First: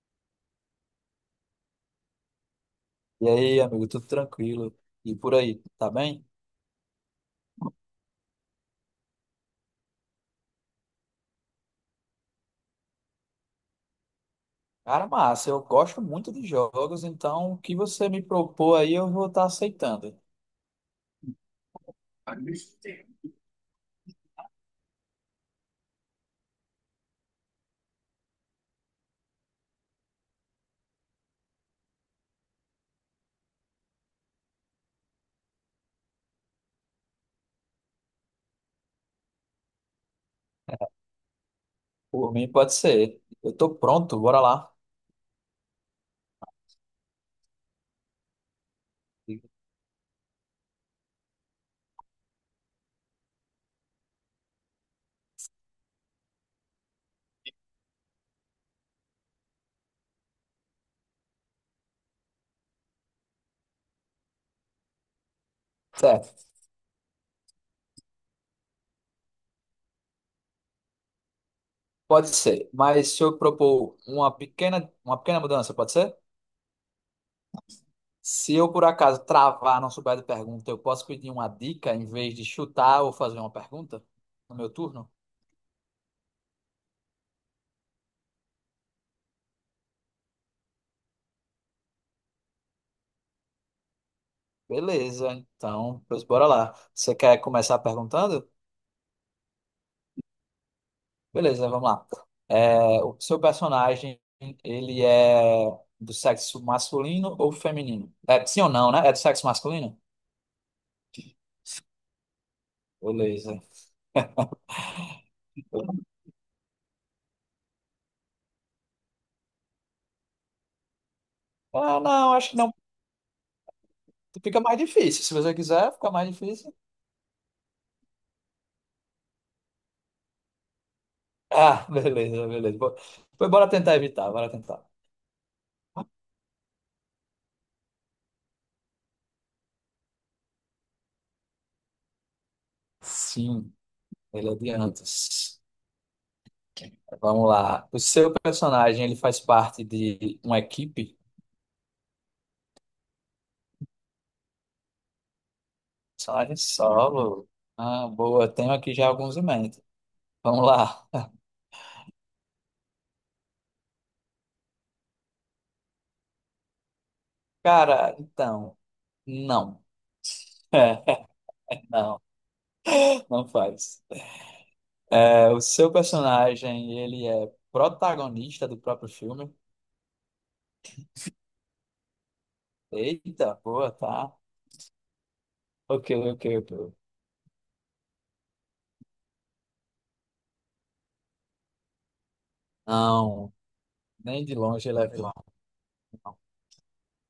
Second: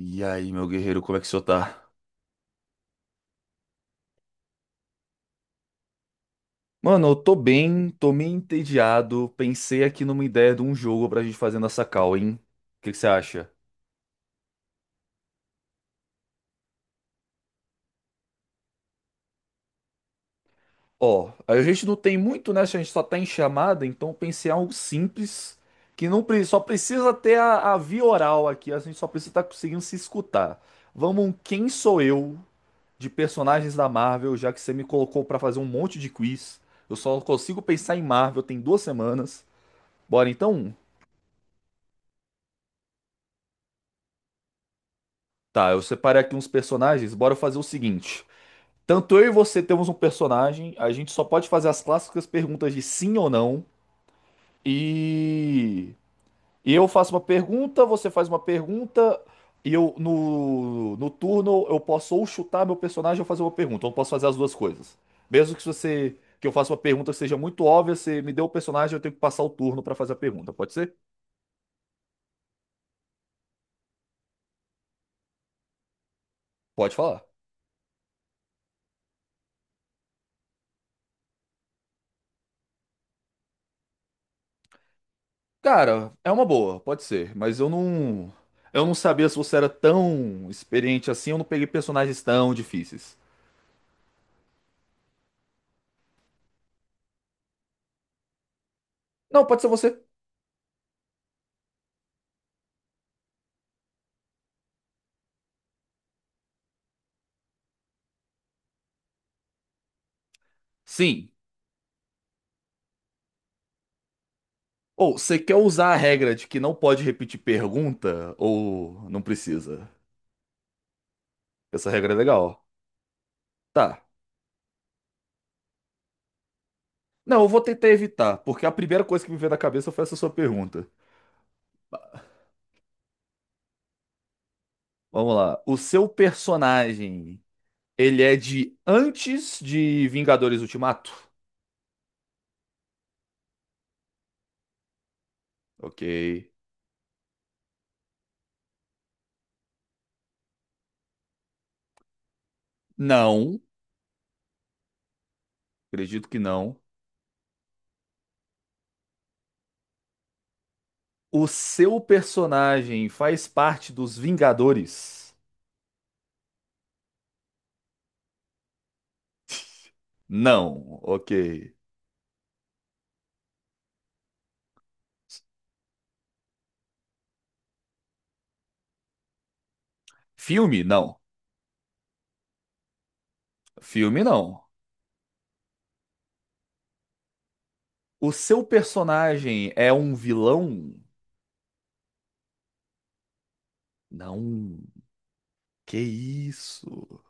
E aí, meu guerreiro, como é que o senhor tá? E aí, amigo, tudo tranquilo? E por aí, tá bem? Mano, eu tô bem, tô meio entediado. Pensei aqui numa ideia de um jogo pra gente fazer nessa call, hein? O que que você acha? Cara, massa, eu gosto muito de jogos, então o que você me propor aí eu vou estar aceitando. Ó, a gente não tem muito, né? A gente só tá em chamada, então eu pensei em algo simples, que não pre- só precisa ter a via oral aqui, a gente só precisa estar conseguindo se escutar. Vamos, um quem sou eu de personagens da Marvel, já que você me colocou pra fazer um monte de quiz. Eu só consigo pensar em Marvel tem duas semanas. Bora então? Por mim, pode ser. Eu tô pronto, bora lá. Tá, eu separei aqui uns personagens. Bora fazer o seguinte. Tanto eu e você temos um personagem, a gente só pode fazer as clássicas perguntas de sim ou não. E, e eu faço uma pergunta, você faz uma pergunta, e eu no turno eu posso ou chutar meu personagem ou fazer uma pergunta. Eu não posso fazer as duas coisas. Mesmo que você que Certo, eu faça uma pergunta que seja muito óbvia, você me deu o personagem, eu tenho que passar o turno pra fazer a pergunta. Pode ser? pode ser. Mas se eu propor uma pequena mudança, pode ser? Pode falar. Se eu por acaso travar, não souber de pergunta, eu posso pedir uma dica em vez de chutar ou fazer uma pergunta no meu turno? Cara, é uma boa, pode ser, mas eu não. Eu não sabia se você era tão experiente assim, eu não peguei personagens tão difíceis. Beleza, então, pois bora lá. Você quer começar perguntando? Não, pode ser você. Beleza, vamos lá. É, o seu personagem, ele é do sexo masculino ou feminino? É, sim ou não, né? É do sexo masculino? Sim. Beleza. Ou você quer usar a regra de que não pode repetir pergunta ou não precisa? Essa Ah, regra é não, acho que legal. não. Tá. Fica mais difícil. Se você quiser, fica mais difícil. Não, eu vou tentar evitar, porque a primeira coisa que me veio na cabeça foi essa sua pergunta. Ah, beleza, beleza. Pois bora tentar evitar, bora tentar. Vamos lá. O seu personagem, ele é de antes de Vingadores Ultimato? Sim, ele é de antes. Ok. Vamos lá. O seu personagem, ele faz parte de uma equipe? Não, acredito que Personagem não. solo. Ah, boa. Tenho aqui já alguns em mente. Vamos lá. O seu personagem faz parte dos Vingadores? Cara, então, não. Não, ok. Não, não faz. É, o seu personagem, ele é protagonista do próprio filme. Filme? Não. Eita, boa, Filme tá? não. Ok, ok, ok. O seu personagem é um vilão? Não, nem de Não. longe ele é vilão. Que isso?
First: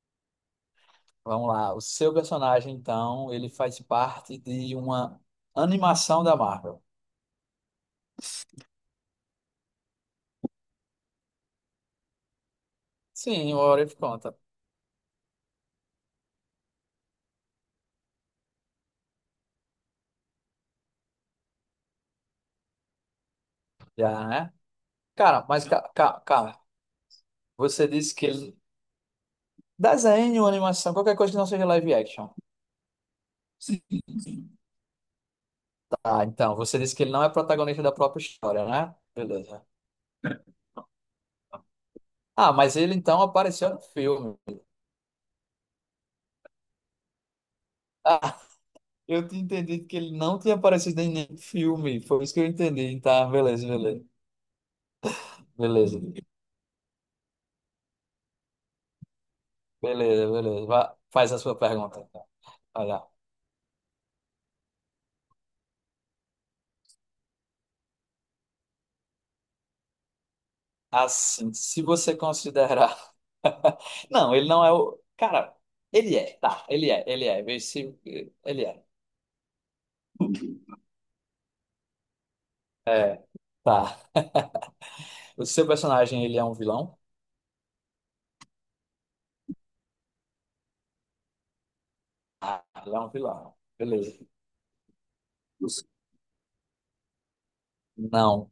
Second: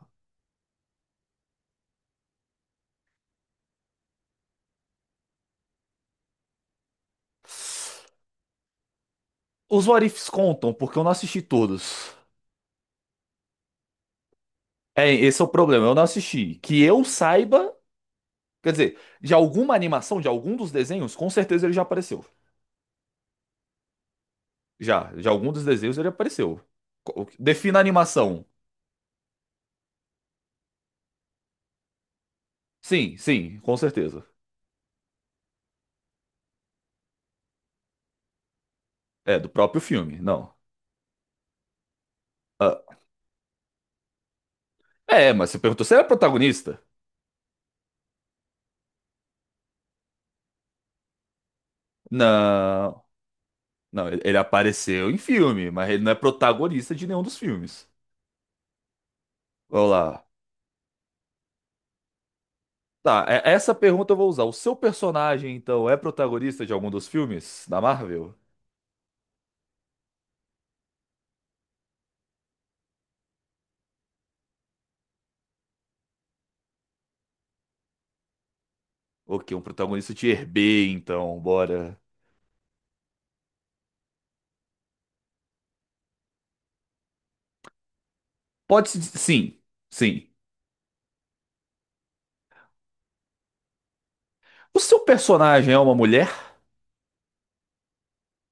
Vamos lá. O seu personagem, então, ele faz parte de uma animação da Marvel. Os What Ifs contam, porque eu não assisti todos. Sim, o Orif conta. É, esse é o problema, eu não assisti. Que eu saiba, quer dizer, de alguma animação, de algum dos desenhos, com certeza ele já apareceu. Já, né? Já, de Cara, algum dos mas, desenhos ele cara, apareceu. Co- Defina a você disse que animação. ele... Desenho, animação, qualquer coisa que não seja live action. Sim, sim, com certeza. Ah, então, você disse que ele não é protagonista da própria história, né? É, do Beleza. próprio filme, não. Ah, mas Ah, ele então apareceu no filme. é, mas você perguntou se ele é protagonista? Ah, eu tinha entendido que ele não tinha aparecido em nenhum filme. Foi isso que eu entendi. Não, Tá, beleza, beleza. não, ele apareceu em filme, mas Beleza, ele não é protagonista de nenhum dos filmes. Vamos lá. beleza, beleza. Vá, faz a sua pergunta então. Olha, Tá, essa pergunta eu vou usar. O seu personagem, então, é protagonista de algum dos filmes da Marvel? assim, se você considerar. Não, ele não é o. Cara, ele é, tá, ele é, ele é. Vê se. Ele é. Ok, um protagonista de B, então, bora. É, tá. O seu personagem, ele é um vilão? Pode se. Diz- Sim, sim. Ah, ele é um vilão. Beleza. O seu personagem é uma mulher? Não,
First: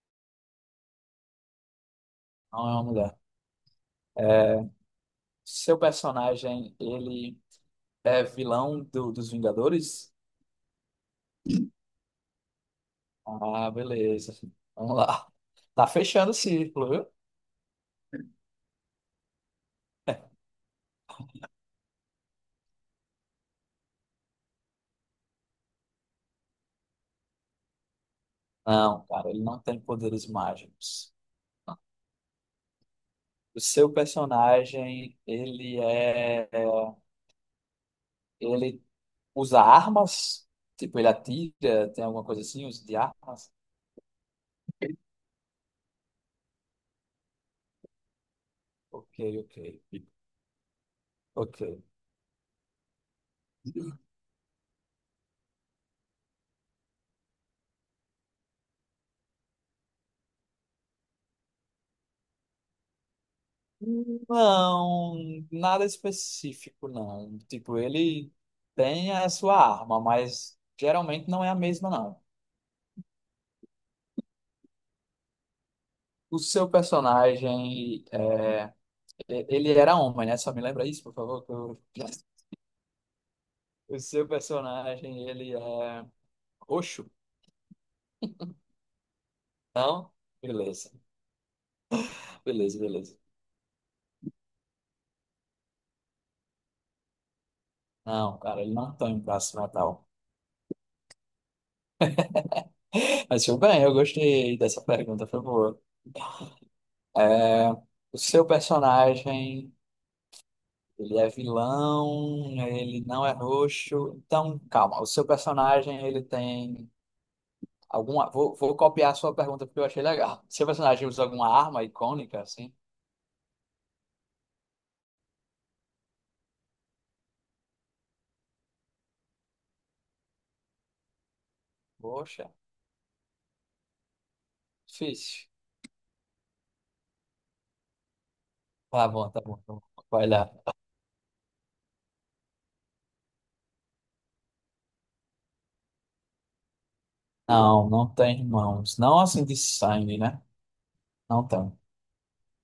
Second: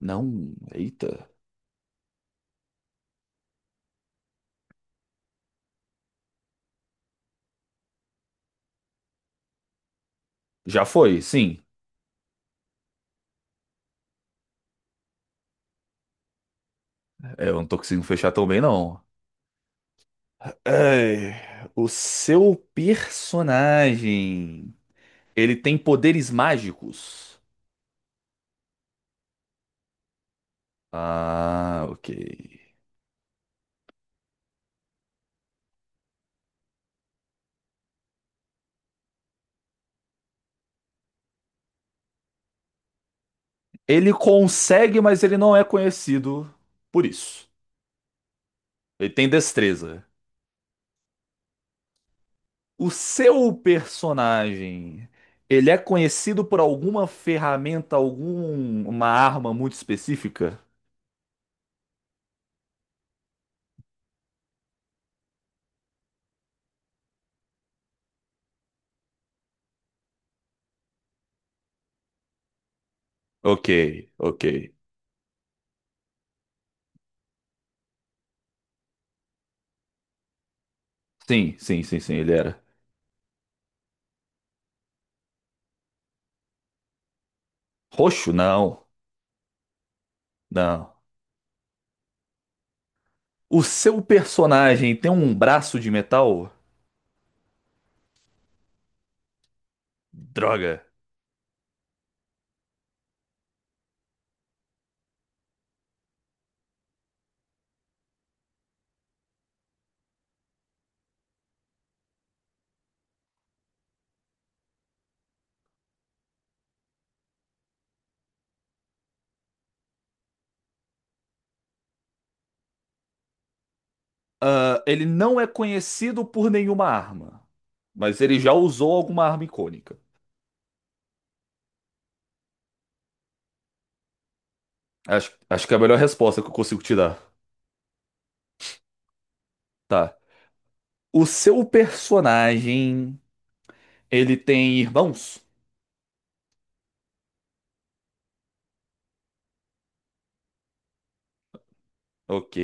Não, eita. não é uma mulher. É, seu personagem, ele é dos Vingadores? Já foi, sim. Ah, beleza. Vamos lá. Tá fechando o círculo, viu? É, eu não tô conseguindo fechar tão bem, não. Ai, o seu personagem, ele tem poderes mágicos? Não, cara, ele não tem poderes mágicos. Ah, ok. O seu personagem, ele é, ele usa armas? Tipo, ele atira, tem alguma coisa assim, uso de armas? Ele consegue, mas ele não é conhecido por isso. Ele Ok, tem ok, destreza. ok. O seu personagem, ele é conhecido por alguma ferramenta, alguma arma muito específica? Não, nada específico, não. Tipo, ele tem a sua arma, mas geralmente não é a mesma, não. Ok, ok. O seu personagem, é, ele era homem, né? Só me lembra isso, por favor. que Sim, eu- sim, sim, sim, ele era. O seu personagem, ele é roxo? Roxo? Não, Não? Beleza, não. beleza, beleza. O seu personagem tem um braço de metal? Não, cara, ele não tem um braço metal. Droga. Mas tudo bem, eu gostei dessa pergunta, por favor. É, o seu personagem. Ele é vilão, ele não é roxo. Então, calma. O seu personagem, ele tem alguma. Vou copiar a sua pergunta porque eu achei legal. Seu personagem usa alguma arma icônica, assim? Ah, ele não é conhecido por nenhuma arma, mas ele já usou alguma arma icônica. Poxa, Acho, difícil. acho que é a melhor resposta que eu consigo te dar. Tá bom, tá bom, tá bom. Tá. Vai lá. O seu personagem, ele tem irmãos? Não, não tem irmãos. Não assim de sangue, né? Não tem. Ok.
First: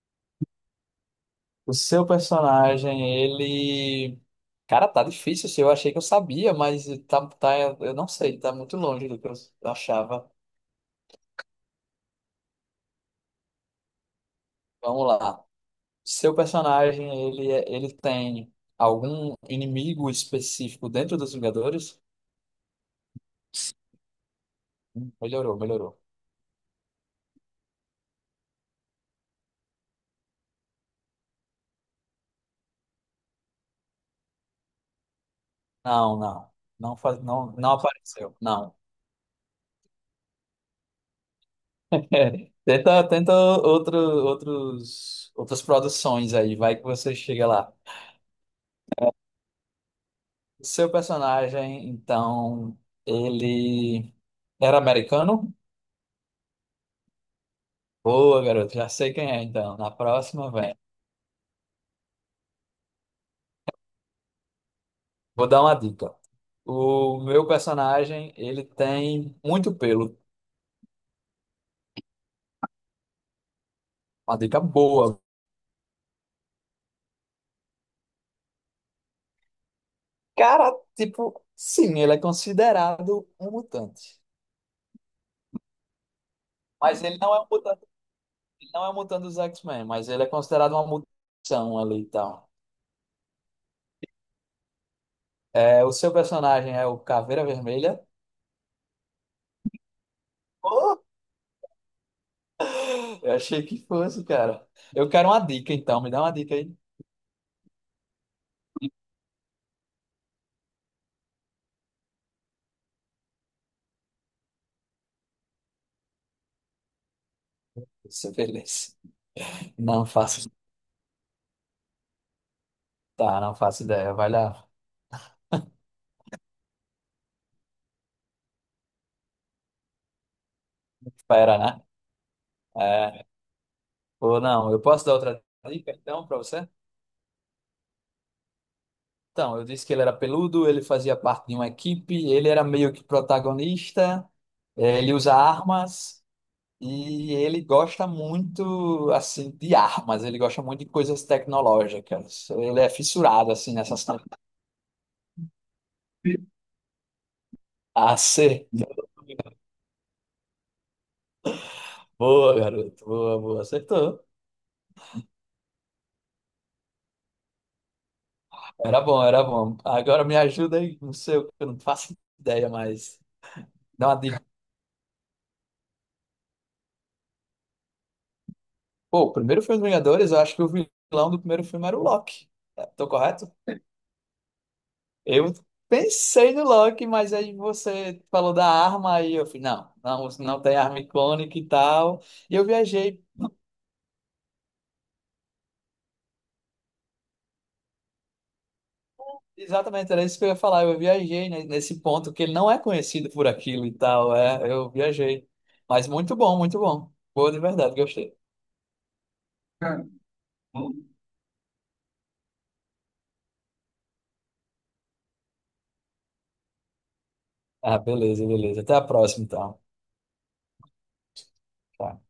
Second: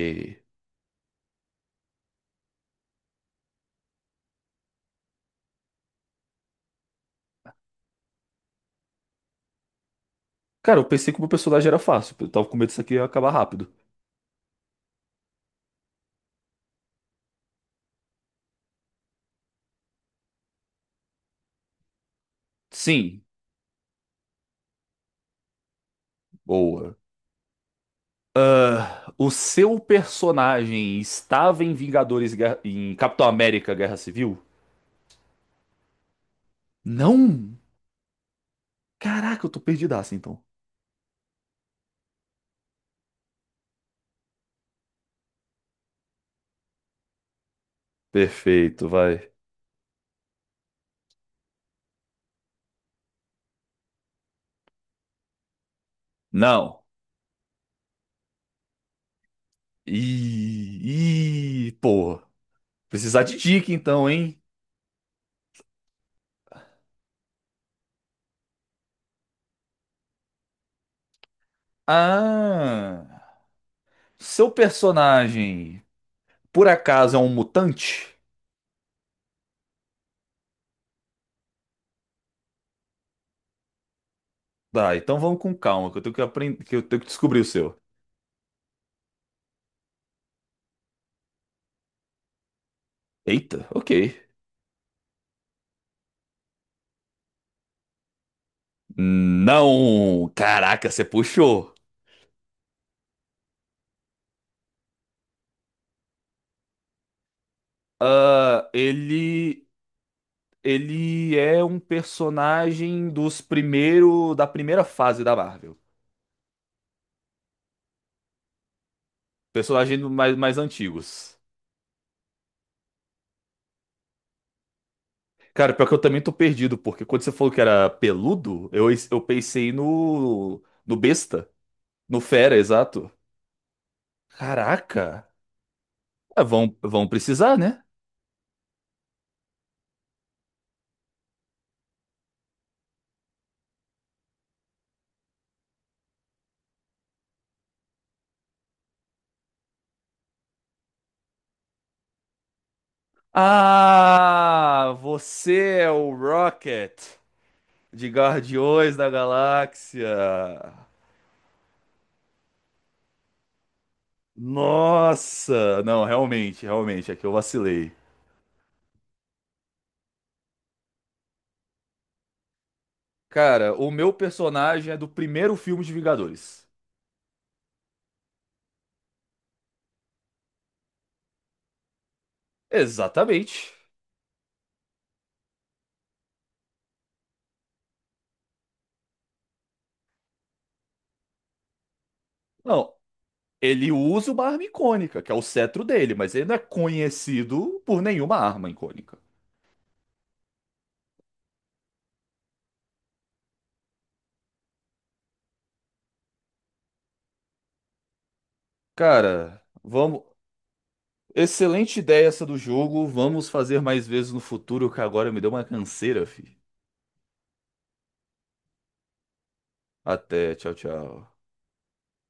O seu personagem, ele. Cara, tá difícil assim. Eu achei que eu sabia, mas tá, tá, eu não sei. Tá muito longe do que eu achava. Cara, eu pensei que o meu personagem era fácil. Eu tava com medo disso aqui ia acabar rápido. Vamos lá. Seu personagem, ele, ele tem algum inimigo específico dentro dos Vingadores? Sim, Melhorou, melhorou. boa. O seu personagem estava em em Capitão América Guerra Civil? Não, não. Não, faz, Não! não, não apareceu. Não. Caraca, eu tô perdidaço então. Tenta, tenta outro, outros, outras produções aí, vai que você chega lá. Perfeito, vai. Seu personagem, então, ele era americano? Não. Boa, garoto, já sei quem é, então. Na próxima, vem. E, pô, precisar de dica então, hein? Vou dar uma dica. O meu personagem, ele tem muito pelo. Ah, Uma seu dica boa. personagem por acaso é um mutante? Cara, tipo, sim, ele é considerado um mutante. Tá, então vamos com calma, que eu tenho que aprender, que eu tenho Mas que ele não descobrir é o um seu. mutante, ele não é um mutante dos X-Men, mas ele é considerado uma mutação ali e tal. Eita, ok. É, o seu personagem é o Caveira Vermelha? Não, caraca, você Oh, puxou. eu achei que fosse, cara. Eu quero uma dica, então. Me dá uma dica aí. Ah, ele é um personagem dos primeiro, da primeira fase da Marvel. Isso, beleza. Personagem Não mais, faço. mais antigos. Tá, não faço ideia. Vai lá. Cara, pior que eu também tô perdido, porque quando você falou que era peludo, eu pensei no besta, Espera, né? no fera, exato. É. Ou não, eu posso Caraca, dar outra dica, então, pra Ah, você? Vão precisar, né? Então, eu disse que ele era peludo, ele fazia parte de uma equipe, ele era meio que protagonista, ele usa armas e ele gosta muito, assim, de armas, ele gosta muito de coisas tecnológicas. Ele é fissurado, assim, nessas... Ah, você é o Rocket de Guardiões Acertou. da Galáxia. Boa, garoto. Boa, boa. Acertou. Nossa, não, realmente, realmente, é que eu vacilei. Era bom, era bom. Agora me ajuda aí, não sei, eu não faço ideia, mas Cara, o dá meu uma dica. personagem é do primeiro filme de Vingadores. Pô, o primeiro filme dos Vingadores, eu acho que o vilão do primeiro filme era o Loki. É, tô correto? Exatamente. Eu pensei no Loki, mas aí você falou da arma aí eu falei, não, não, não tem arma icônica e tal. E eu Não, viajei, Ele usa uma arma icônica, que é o cetro dele, mas ele não é conhecido por nenhuma arma icônica. exatamente, era isso que eu ia falar. Eu viajei nesse ponto que ele não é conhecido por aquilo e tal. É, eu viajei. Mas muito bom, muito bom. Boa de verdade, gostei. Cara, Cara, vamos. Excelente ideia essa do jogo. Vamos fazer mais vezes no futuro, que agora me deu uma canseira, fi. ah, beleza, beleza. Até a próxima, então. Até, tchau, tchau. Tchau.